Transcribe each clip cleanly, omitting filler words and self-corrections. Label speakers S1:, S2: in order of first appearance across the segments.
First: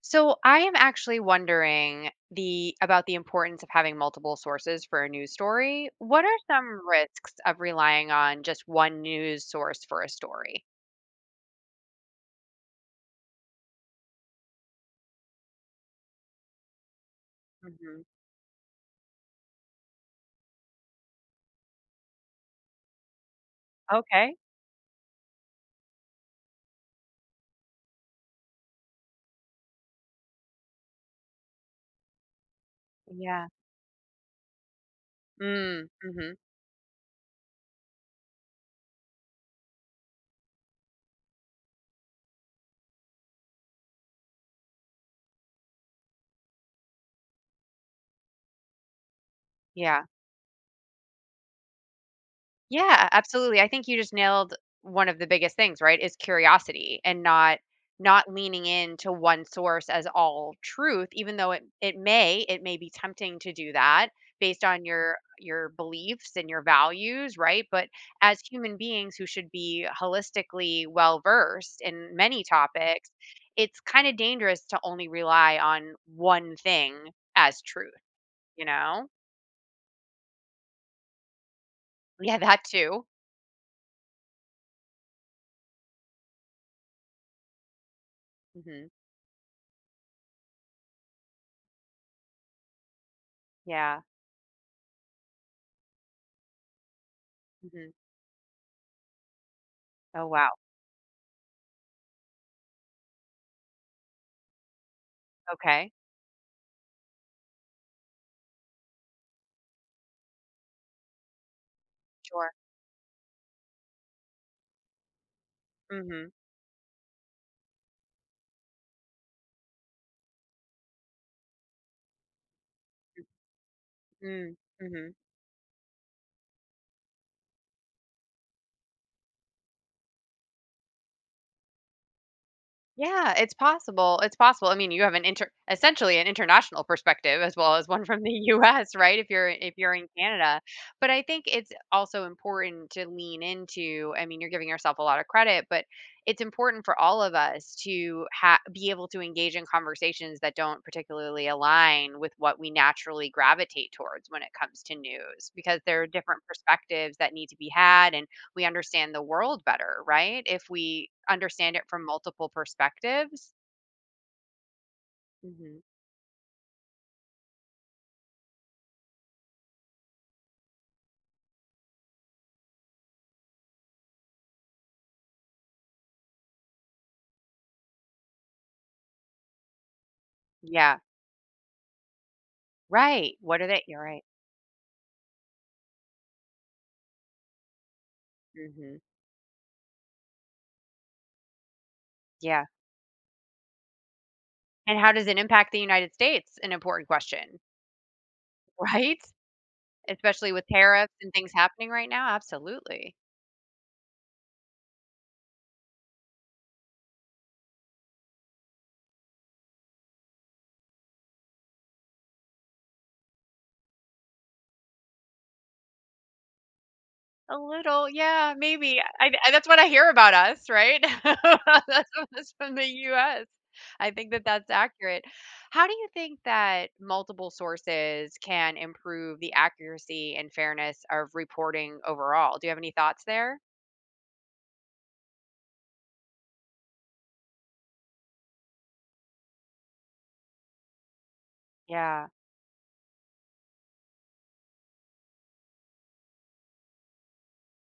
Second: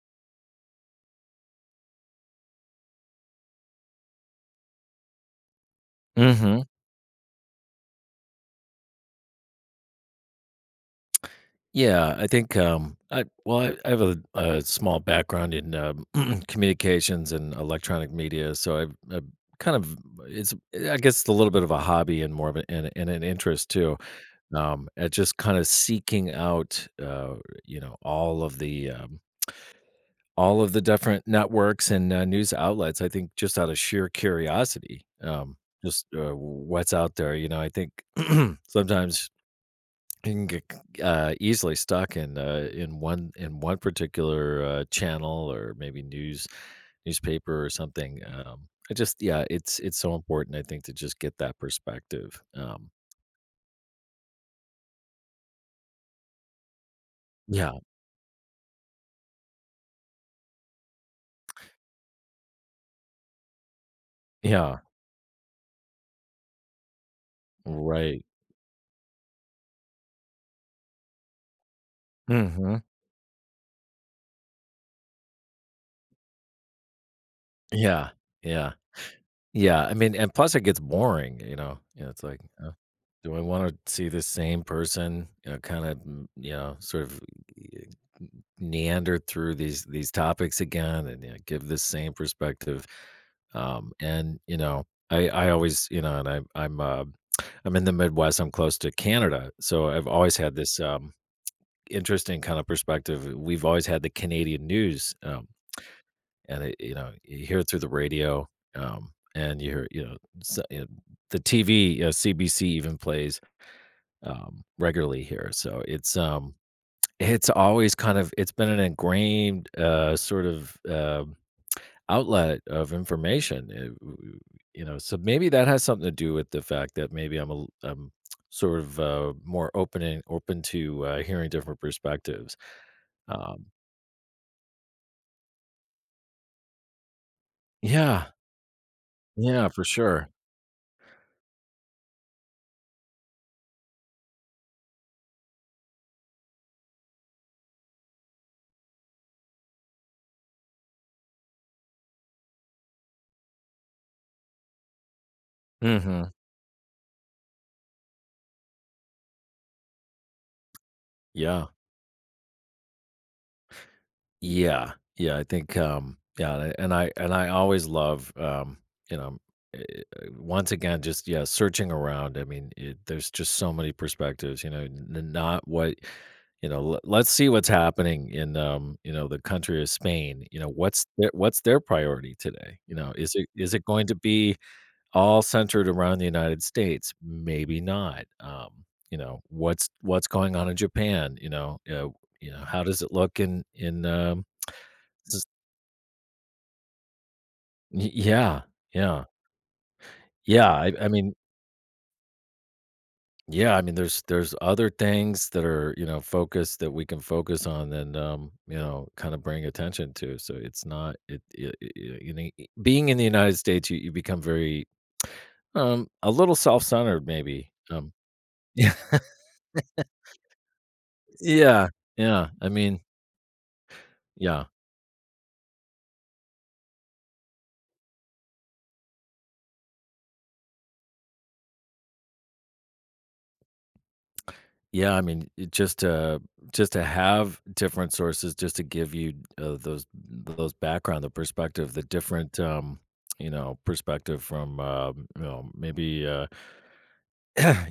S1: So I am actually wondering the about the importance of having multiple sources for a news story. What are
S2: Mhm.
S1: some risks of relying on just one news source for a story?
S2: Yeah, I think, I well, I have a small background in, communications and
S1: Hmm.
S2: electronic media, so kind of I guess it's a little bit of a hobby and more of an and an interest too,
S1: Okay.
S2: at just kinda seeking out, you know, all of the different networks and, news outlets, I think
S1: Yeah.
S2: just out of sheer curiosity,
S1: Mm,
S2: just,
S1: hmm
S2: what's out there, you know, I think sometimes you can get easily stuck in one particular channel or maybe newspaper or something. I just Yeah, it's
S1: Yeah.
S2: so important, I think, to just get that perspective.
S1: Yeah, absolutely. I think you just nailed one of the biggest things, right? Is curiosity and not
S2: Yeah,
S1: not leaning into one source as all truth, even though it may it may be tempting to do that based
S2: yeah,
S1: on your beliefs and your values, right? But
S2: right.
S1: as human beings who should be holistically well versed in many
S2: Hmm.
S1: topics, it's kind of dangerous to only rely on one thing as truth,
S2: Yeah,
S1: you
S2: yeah.
S1: know?
S2: Yeah, I mean, and plus it gets boring, you know? You know, it's
S1: Yeah,
S2: like,
S1: that too.
S2: do I wanna see the same person, you know, kinda, you know, sort of eh,
S1: Hmm.
S2: meander through these topics again and, you know, give the same perspective,
S1: Yeah.
S2: and, you know, I always and I'm in
S1: Hmm.
S2: the Midwest, I'm close to Canada, so I've
S1: Oh
S2: always
S1: wow.
S2: had this, interesting kind of perspective. We've always had the Canadian news,
S1: Okay,
S2: and you know, you hear it through the radio. um and you hear you know s you the TV,
S1: sure.
S2: CBC even plays regularly here, so
S1: Mhm.
S2: it's been an ingrained sort of outlet of information.
S1: Mm, mhm.
S2: So maybe that has something to do with the fact that maybe I'm sort of more open and open to hearing different perspectives.
S1: Yeah, it's
S2: um
S1: possible, it's possible. I mean, you have an inter essentially an international perspective as well as one from
S2: yeah,
S1: the US, right? If you're
S2: yeah,
S1: if
S2: for
S1: you're in
S2: sure.
S1: Canada. But I think it's also important to lean into, I mean, you're giving yourself a lot of credit, but it's important for all of us to ha be able to engage in conversations that don't particularly align with what we naturally gravitate towards when it comes to news, because there are
S2: Hmm.
S1: different perspectives that need to be had, and we understand the world better, right? If we
S2: Yeah.
S1: understand it from multiple perspectives.
S2: Yeah, yeah, I think,
S1: Hmm.
S2: yeah, and I always love, you know, eh, once again, just yeah, searching around. I mean, there's just so many perspectives. You know, not what you know. Let's see what's happening in, you know, the country of Spain. You know,
S1: Yeah.
S2: what's their priority today? You know, is
S1: Right.
S2: it
S1: What are
S2: is
S1: they?
S2: it
S1: You're
S2: going to
S1: right.
S2: be all centered around the United States? Maybe not.
S1: Hmm.
S2: You know, what's going on in Japan? You know,
S1: Yeah.
S2: how does it look in
S1: And how does it
S2: just
S1: impact the United States? An important question,
S2: Y yeah,
S1: right?
S2: yeah,
S1: Especially with
S2: yeah,
S1: tariffs and things happening right now. Absolutely.
S2: yeah, I mean, there's other things that are, you know, focused that we can focus on and, you know, kinda bring attention to, so it's not it it it you know, e being in the United States, you become very, a little self-centered
S1: A
S2: maybe.
S1: little, yeah, maybe. I that's what I hear about us, right?
S2: Yeah,
S1: That's what
S2: yeah,
S1: is
S2: I
S1: from the
S2: mean,
S1: US. I think that
S2: yeah.
S1: that's accurate. How do you think that multiple sources can improve the accuracy and fairness of reporting overall? Do you have any thoughts there?
S2: Yeah, I mean, it just to have different sources, just to give you those background, the perspective, the
S1: Yeah.
S2: different, you know, perspective from, you know, maybe,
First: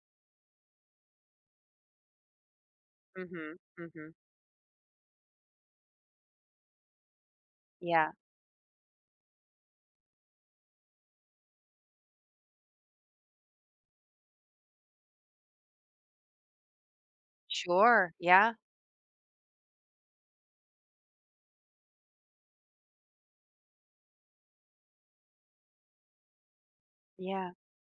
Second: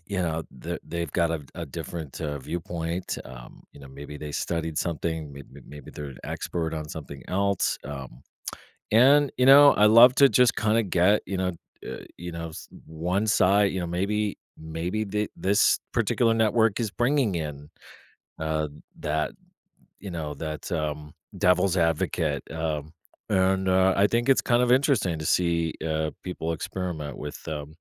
S2: you know, th- they've got a different viewpoint.
S1: Mhm. Mhm.
S2: Maybe they studied something, maybe they're an expert on something else.
S1: Yeah.
S2: And I love to just kind of get, one side, maybe this particular network is bringing in
S1: Sure. Yeah.
S2: uh, that, that, devil's advocate, and, I think it's kind of interesting to see, people experiment with,
S1: Yeah.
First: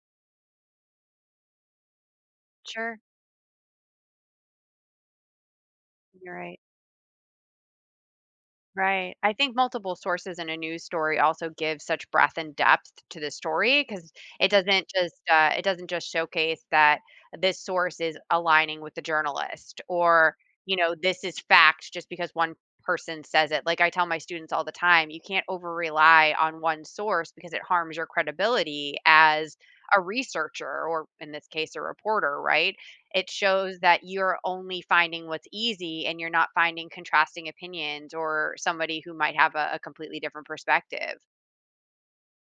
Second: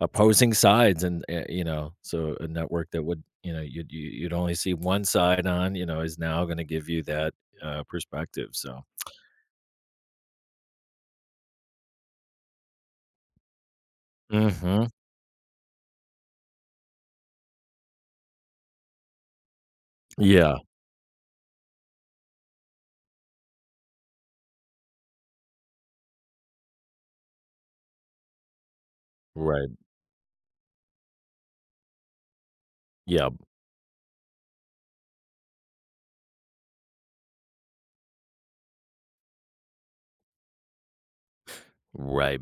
S2: opposing sides and, you know, so a network
S1: Sure.
S2: that would, you know, you'd you you'd only see one side on, is
S1: You're
S2: now
S1: right.
S2: gonna give you that, perspective, so.
S1: Right. I think multiple sources in a news story also give such breadth and depth to the story because
S2: Mhm.
S1: it doesn't just showcase that this source is aligning with the journalist, or
S2: Yeah.
S1: you know this is fact just because one person says it. Like I tell my students all the time, you can't over rely on one source because it harms your credibility as
S2: Right.
S1: a researcher or in this case a reporter, right? It
S2: Yeah.
S1: shows that you're only finding what's easy and you're not finding contrasting opinions or somebody who might have a completely different perspective.
S2: Right.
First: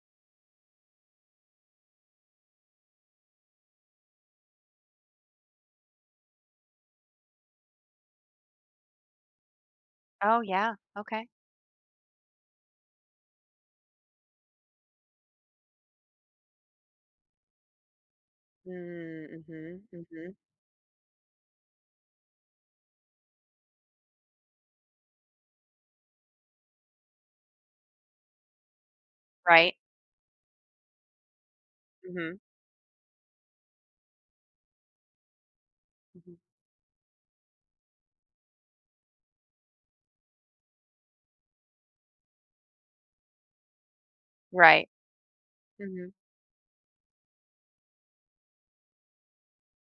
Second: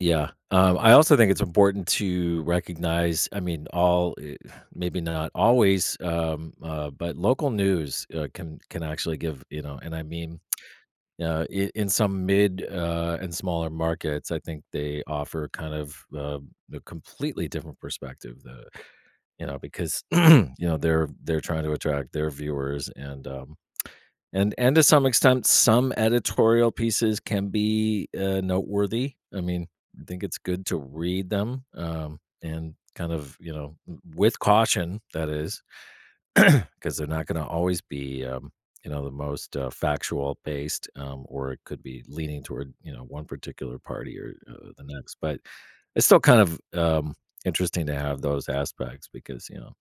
S2: Yeah. I also think it's important to recognize, I mean, maybe not always, but local news can actually give, you know, and I
S1: Oh,
S2: mean,
S1: yeah. Okay.
S2: in some mid and smaller markets, I think they offer kind of a completely different perspective. The
S1: Mm,
S2: you know
S1: mhm,
S2: Because
S1: mhm.
S2: they're trying to attract their viewers, and to some extent, some editorial pieces can be, noteworthy. I mean,
S1: Right.
S2: I think it's good to read them,
S1: Mhm.
S2: and kind of, with caution. That is
S1: Mhm.
S2: 'cause they're not gonna always be, the most, factual based, or it could be leaning toward, one particular party or, the
S1: Right.
S2: next, but it's
S1: Mhm.
S2: still kind of, interesting to have those aspects because, you know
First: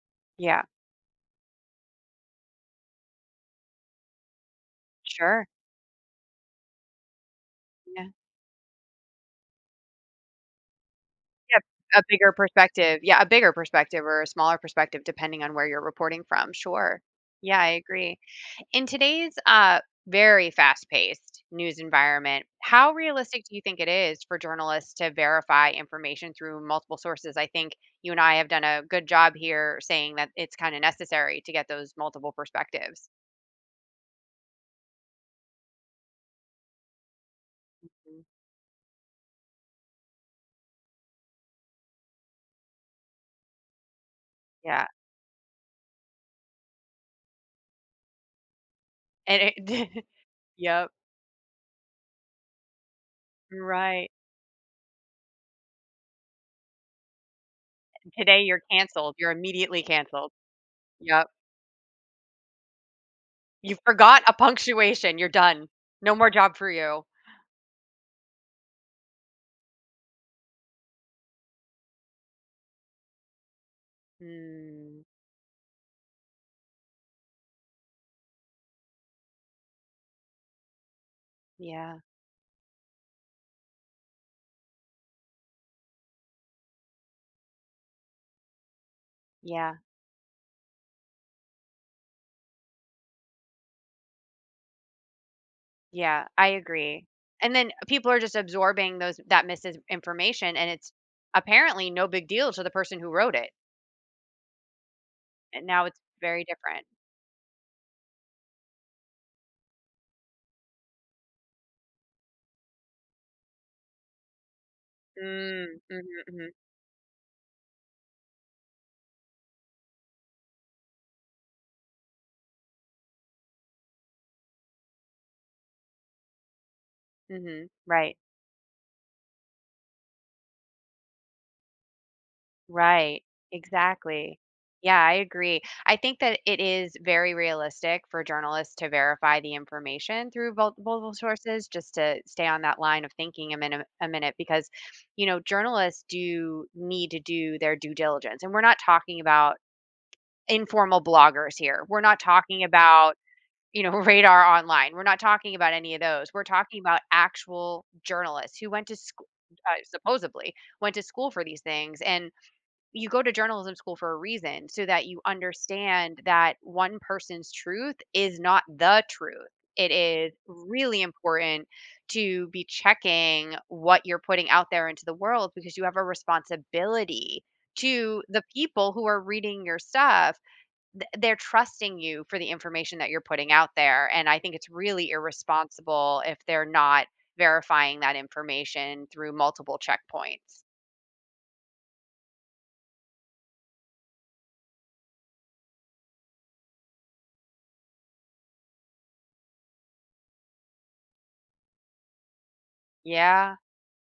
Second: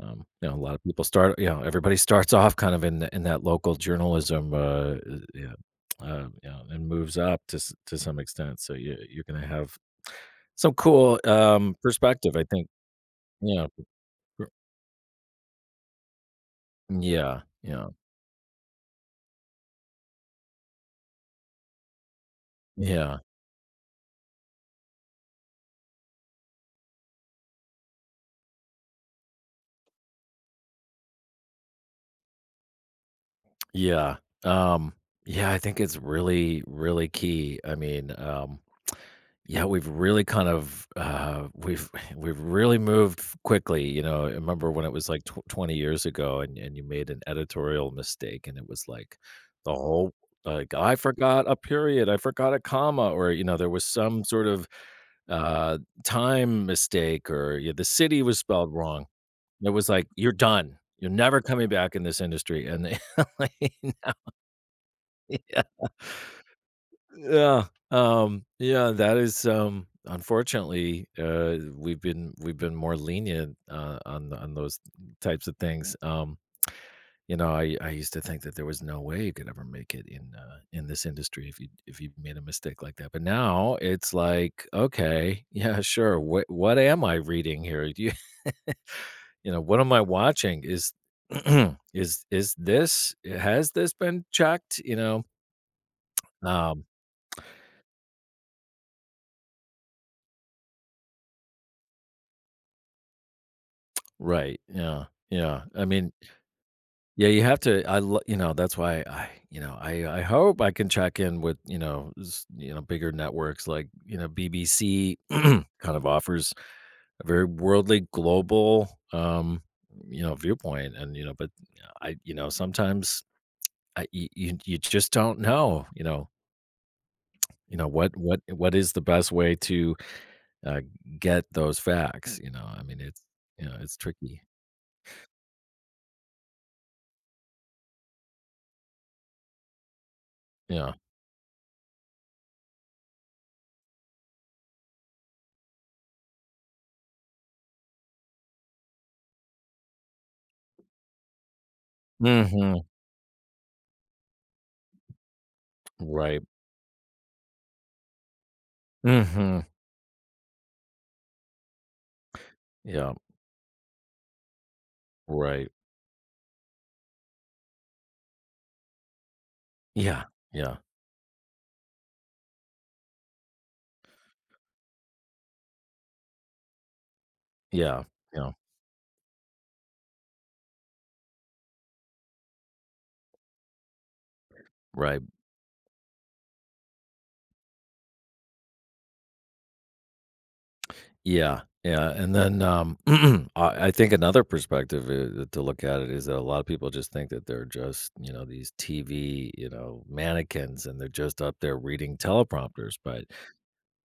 S2: um, you know, a
S1: Yeah.
S2: lot of people start, you know, everybody starts off kind of in in that local journalism,
S1: Sure.
S2: yeah, and moves up to to
S1: Yeah.
S2: some extent. So you're gonna have some cool
S1: Yeah. A bigger
S2: perspective, I think.
S1: perspective. Yeah, a bigger
S2: Yeah,
S1: perspective or a smaller perspective depending on where you're reporting from. Sure.
S2: yeah,
S1: Yeah, I
S2: yeah,
S1: agree. In today's very fast paced news environment, how
S2: yeah,
S1: realistic do you think it is for journalists to verify information through multiple sources? I think you and I have done a good job here saying that it's kind of necessary to get those multiple perspectives.
S2: yeah. Um, yeah, I think it's really really key. I mean,
S1: Mm.
S2: yeah, we've we've really moved f quickly, you know, I remember when
S1: Yeah.
S2: it was, like, tw 20 years ago and you made an editorial mistake, and it was, like,
S1: And
S2: the
S1: it,
S2: whole like,
S1: yep.
S2: "I forgot a period, I forgot a comma," or, you know, there was
S1: Right.
S2: some sort of, uh, time mistake or, yeah, the city was
S1: Today you're
S2: spelled wrong.
S1: canceled. You're
S2: It
S1: immediately
S2: was like,
S1: canceled.
S2: "You're done. You're
S1: Yep.
S2: never coming back in this industry," and they
S1: You forgot a punctuation. You're done.
S2: yeah.
S1: No more job for you.
S2: Yeah. Yeah, that is unfortunately we've been more lenient on those
S1: Mm,
S2: types of things. I used to think that there was no way you could ever make it in this industry if you
S1: yeah.
S2: if you made a mistake like that. But now it's like, okay, yeah, sure. What am I reading here? Do you you know
S1: Yeah.
S2: what am I watching? Is is this has this been checked? You know,
S1: Yeah, I
S2: um,
S1: agree. And then people are just absorbing those that misinformation and it's apparently no big deal to the person who wrote it.
S2: right. Yeah. Yeah.
S1: And
S2: I
S1: now it's
S2: mean,
S1: very different.
S2: yeah, you have to I lo you know, that's why I I hope I can check in with, bigger networks like, BBC kind
S1: Mm,
S2: of
S1: mhm,
S2: offers a very worldly, global, viewpoint and, but sometimes I you you you just don't know,
S1: mhm, mhm.
S2: what
S1: Right.
S2: what what is the best way to, uh, get those facts, you know? I mean,
S1: Right.
S2: it's
S1: Exactly.
S2: tricky.
S1: Yeah, I agree. I think that it is very realistic for journalists to verify the information through
S2: Yeah.
S1: multiple sources, just to stay on that line of thinking a minute, because you know, journalists do need to do their due diligence. And we're not talking about informal bloggers here. We're not talking
S2: Mhm.
S1: about, you know, Radar Online. We're not talking about any of those.
S2: Right.
S1: We're talking about actual journalists who went to school,
S2: Mhm.
S1: supposedly went to school for these things, and you
S2: Yeah.
S1: go to journalism school for a reason so that you
S2: Right.
S1: understand that one person's truth is not the truth. It
S2: Yeah,
S1: is
S2: yeah,
S1: really important to be checking what you're putting out there into the world because you have a responsibility
S2: yeah,
S1: to the
S2: yeah,
S1: people who are reading your stuff. They're trusting you for the information that you're putting out there, and I think it's really
S2: right,
S1: irresponsible if they're not verifying that information through multiple checkpoints.
S2: yeah, yeah, and then, I think another perspective I to look at it is that a lot of people just think that they're just, you know, these TV, mannequins, and they're just up there reading teleprompters, but,
S1: Yeah,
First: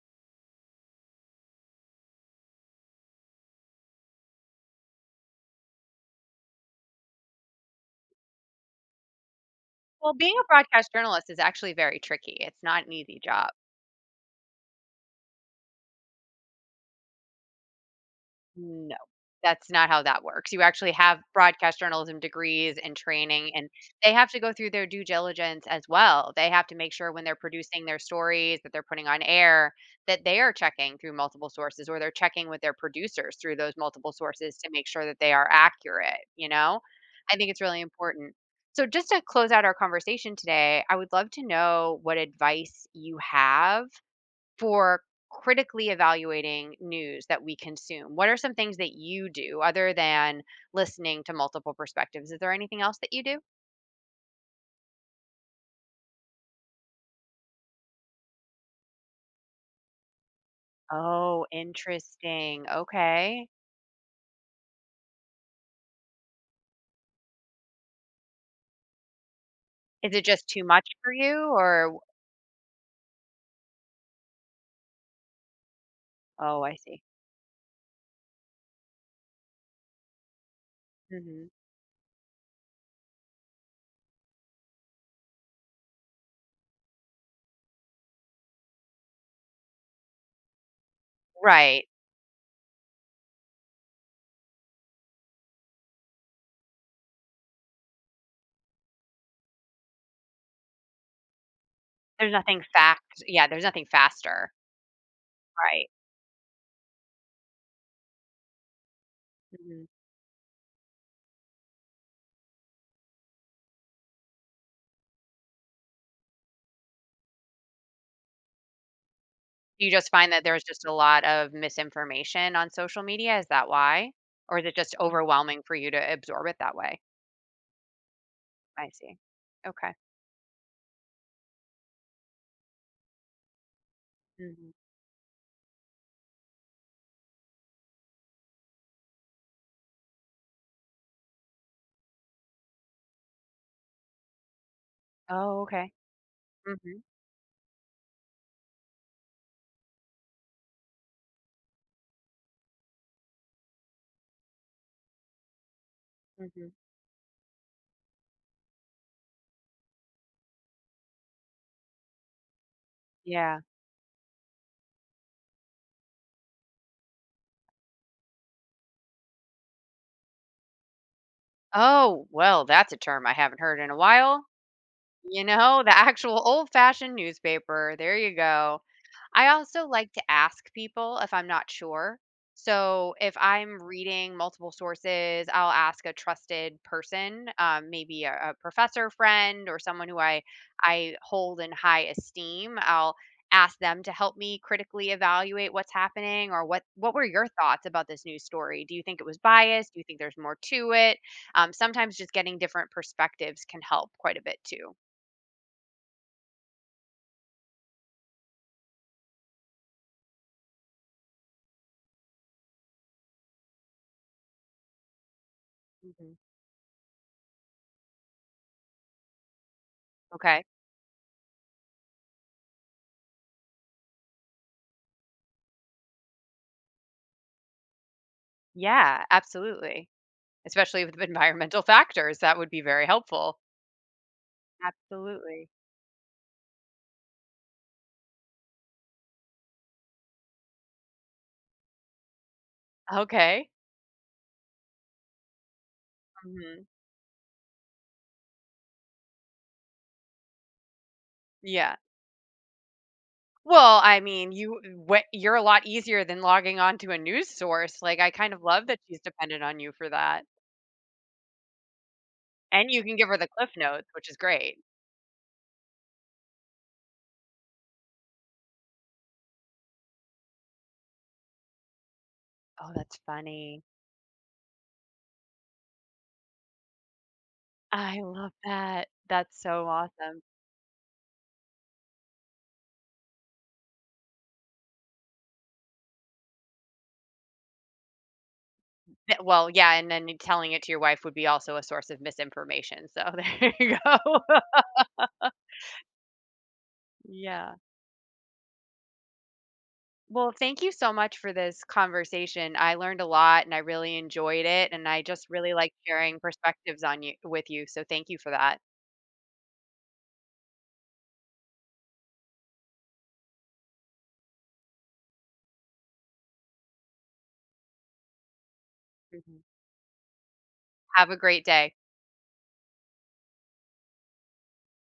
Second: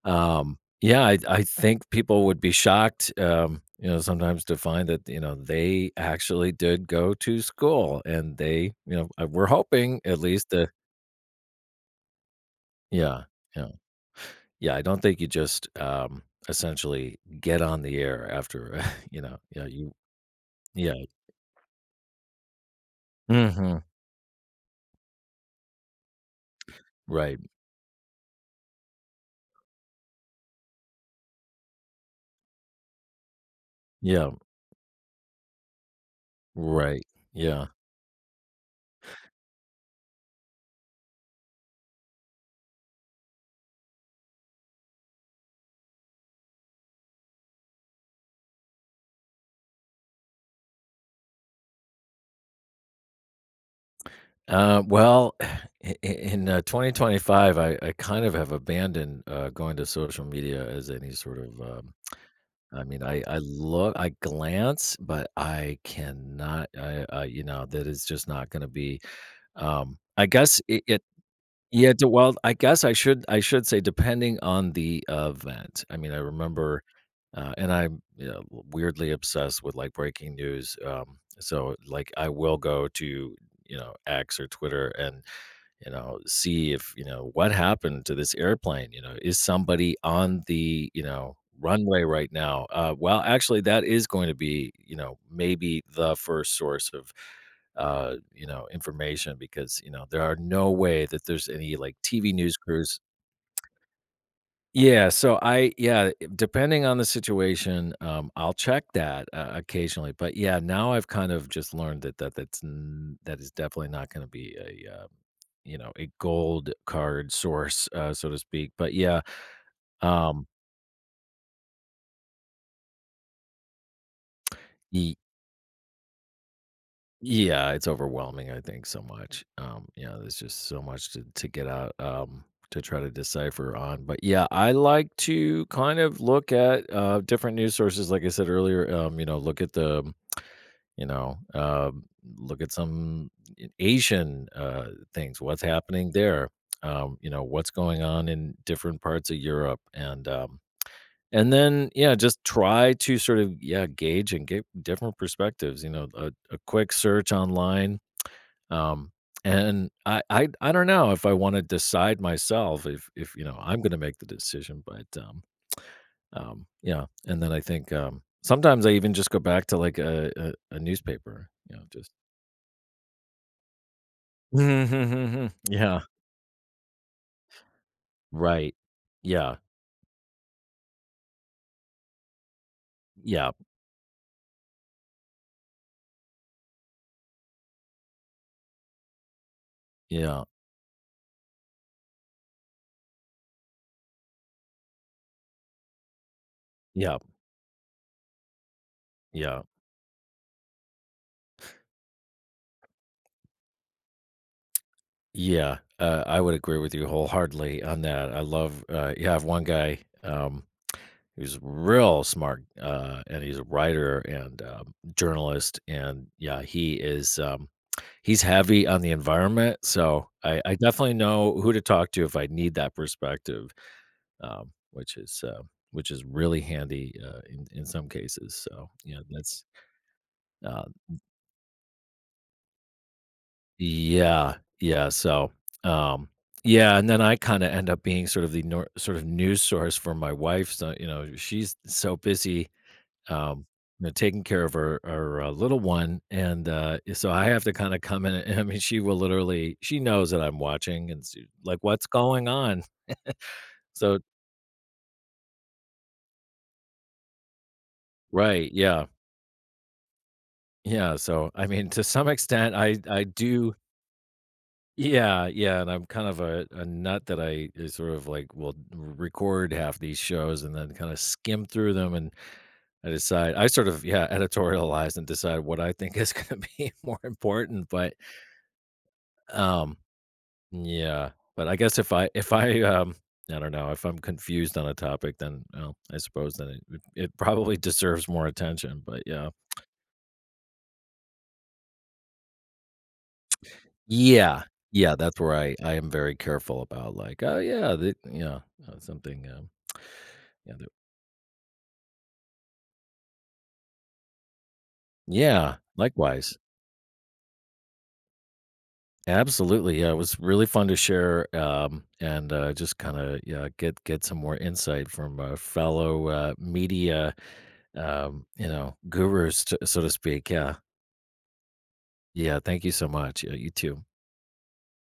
S2: yeah, I think people would be shocked, sometimes to find that, they actually did go to school, and we're hoping
S1: well,
S2: at
S1: being a
S2: least to.
S1: broadcast journalist is actually very tricky. It's not an easy
S2: Yeah,
S1: job.
S2: yeah. Yeah, I don't think you just, essentially get on the air after,
S1: No,
S2: yeah,
S1: that's not
S2: you
S1: how that works. You actually
S2: yeah.
S1: have broadcast journalism degrees and training, and
S2: Mhm.
S1: they have to go through their due diligence as well. They have to make sure when they're
S2: Right.
S1: producing their stories that they're putting on air that they are checking through multiple sources, or they're checking with their producers through those multiple
S2: Yeah.
S1: sources to make sure that they are accurate, you know?
S2: Right.
S1: I think it's
S2: Yeah.
S1: really important. So, just to close out our conversation today, I would love to know what advice you have for critically evaluating news that we consume? What are some things that you do other than listening to multiple perspectives? Is there anything else that you do?
S2: Well, I in, 2025, I kind of have abandoned, going to social media as any sort
S1: Oh,
S2: of,
S1: interesting.
S2: I mean,
S1: Okay.
S2: I glance, but I cannot I I you know, that is just not gonna be,
S1: Is it
S2: I
S1: just
S2: guess
S1: too
S2: it
S1: much
S2: it
S1: for you?
S2: Yeah,
S1: Or
S2: d well, I guess I should say depending on the event. I mean, I
S1: oh, I
S2: remember,
S1: see.
S2: and I'm, weirdly obsessed with, like, breaking news,
S1: Mhm.
S2: so, like, I will go to, X or Twitter and see if, what happened to this airplane? You know, is somebody on the
S1: Right.
S2: runway right now? Well, actually, that is going to be, maybe the first source of, information because, there are no way that there's any like
S1: There's
S2: TV news
S1: nothing
S2: crews.
S1: fact yeah, there's nothing faster.
S2: Yeah, so
S1: Right.
S2: depending on the situation, I'll check that,
S1: Mhm.
S2: occasionally, but, yeah, now I've kind of just learned that that that's n that is definitely not gonna be a gold card source, so to speak, but, yeah,
S1: You just find that
S2: um,
S1: there's just a lot of misinformation on social media, is that why? Or is it just
S2: y
S1: overwhelming for you to absorb it that way?
S2: yeah, it's overwhelming, I think,
S1: I
S2: so
S1: see.
S2: much,
S1: Okay.
S2: you there's just so much to get out, to try to decipher on, but, yeah,
S1: Mhm.
S2: I like to kind of look at, different news sources, like I said earlier, look at the. You know, look at some Asian things.
S1: Oh,
S2: What's
S1: okay.
S2: happening there?
S1: Mhm.
S2: You know, what's going on in different parts of Europe, and then yeah, just try to sort of gauge and get different perspectives. You know, a
S1: Mhm.
S2: quick search online. Um, and I don't know if I want to decide myself if
S1: Yeah.
S2: I'm going to make the decision, but yeah, and then I think, sometimes I even just go back to, like, a newspaper, you know, just
S1: Oh, well, that's a term I haven't heard in a while. You know, the
S2: Yeah,
S1: actual old-fashioned newspaper, there you
S2: right.
S1: go. I
S2: Yeah,
S1: also like to ask people if I'm not sure. So, if
S2: yeah,
S1: I'm reading multiple sources, I'll ask a trusted person, maybe a professor friend or someone who
S2: yeah,
S1: I hold in high esteem. I'll ask them to help me critically evaluate what's happening, or what
S2: yeah,
S1: were your thoughts about this news story? Do you think it was
S2: yeah,
S1: biased? Do you think there's more to it? Sometimes just getting different perspectives can help quite a bit too.
S2: yeah, I would agree with you wholeheartedly on that. I love, I have one guy, who's real smart, and he's a writer and, journalist, and,
S1: Mhm.
S2: yeah, he's heavy on the environment, so I
S1: Okay.
S2: I definitely know who to talk to if I need that perspective. um, which is uh, which is really handy in some cases. So yeah,
S1: Yeah,
S2: that's
S1: absolutely.
S2: uh,
S1: Especially with environmental factors, that would be very helpful.
S2: yeah, yeah. So
S1: Absolutely.
S2: um, yeah, and then I kind of end up being sort of the news source for my wife. So she's so busy. Um,
S1: Okay.
S2: taking care of her little one, and
S1: Mhm.
S2: yeah, so I have to kind of come in. And, I mean, she knows that I'm watching, and she, like,
S1: Yeah.
S2: what's going on?
S1: Well, I
S2: So,
S1: mean, you what you're a lot easier than logging on to a news source. Like, I kind of
S2: right,
S1: love that
S2: yeah,
S1: she's dependent on you for that.
S2: yeah. So, I mean, to some extent,
S1: And
S2: I
S1: you can
S2: I
S1: give her the
S2: do.
S1: cliff notes, which is great.
S2: Yeah, yeah, and I'm kind of a nut that I sort of like will record half these shows and then kind of skim through them and
S1: Oh, that's
S2: I
S1: funny.
S2: sort of editorialize and decide what I think is going to be more important. But
S1: I love that. That's so
S2: um,
S1: awesome.
S2: yeah, but I guess if I I don't know if I'm confused on a topic, then well, I suppose then it probably deserves more attention. But yeah,
S1: Well, yeah, and then telling it to your wife would be also a source of misinformation. So there you go.
S2: yeah, yeah, that's where I am very careful about like oh
S1: Yeah.
S2: yeah, that yeah something
S1: Well,
S2: yeah.
S1: thank you so much for this conversation. I learned a lot and I really enjoyed it. And I just really
S2: Yeah,
S1: like sharing
S2: likewise.
S1: perspectives on you with you. So thank you for that.
S2: Absolutely. Yeah, it was really fun to share and just kind of get some more insight from fellow media, gurus,
S1: Hmm.
S2: so to speak. Yeah,
S1: Have a great day.
S2: yeah. Thank you so much. Yeah, you too.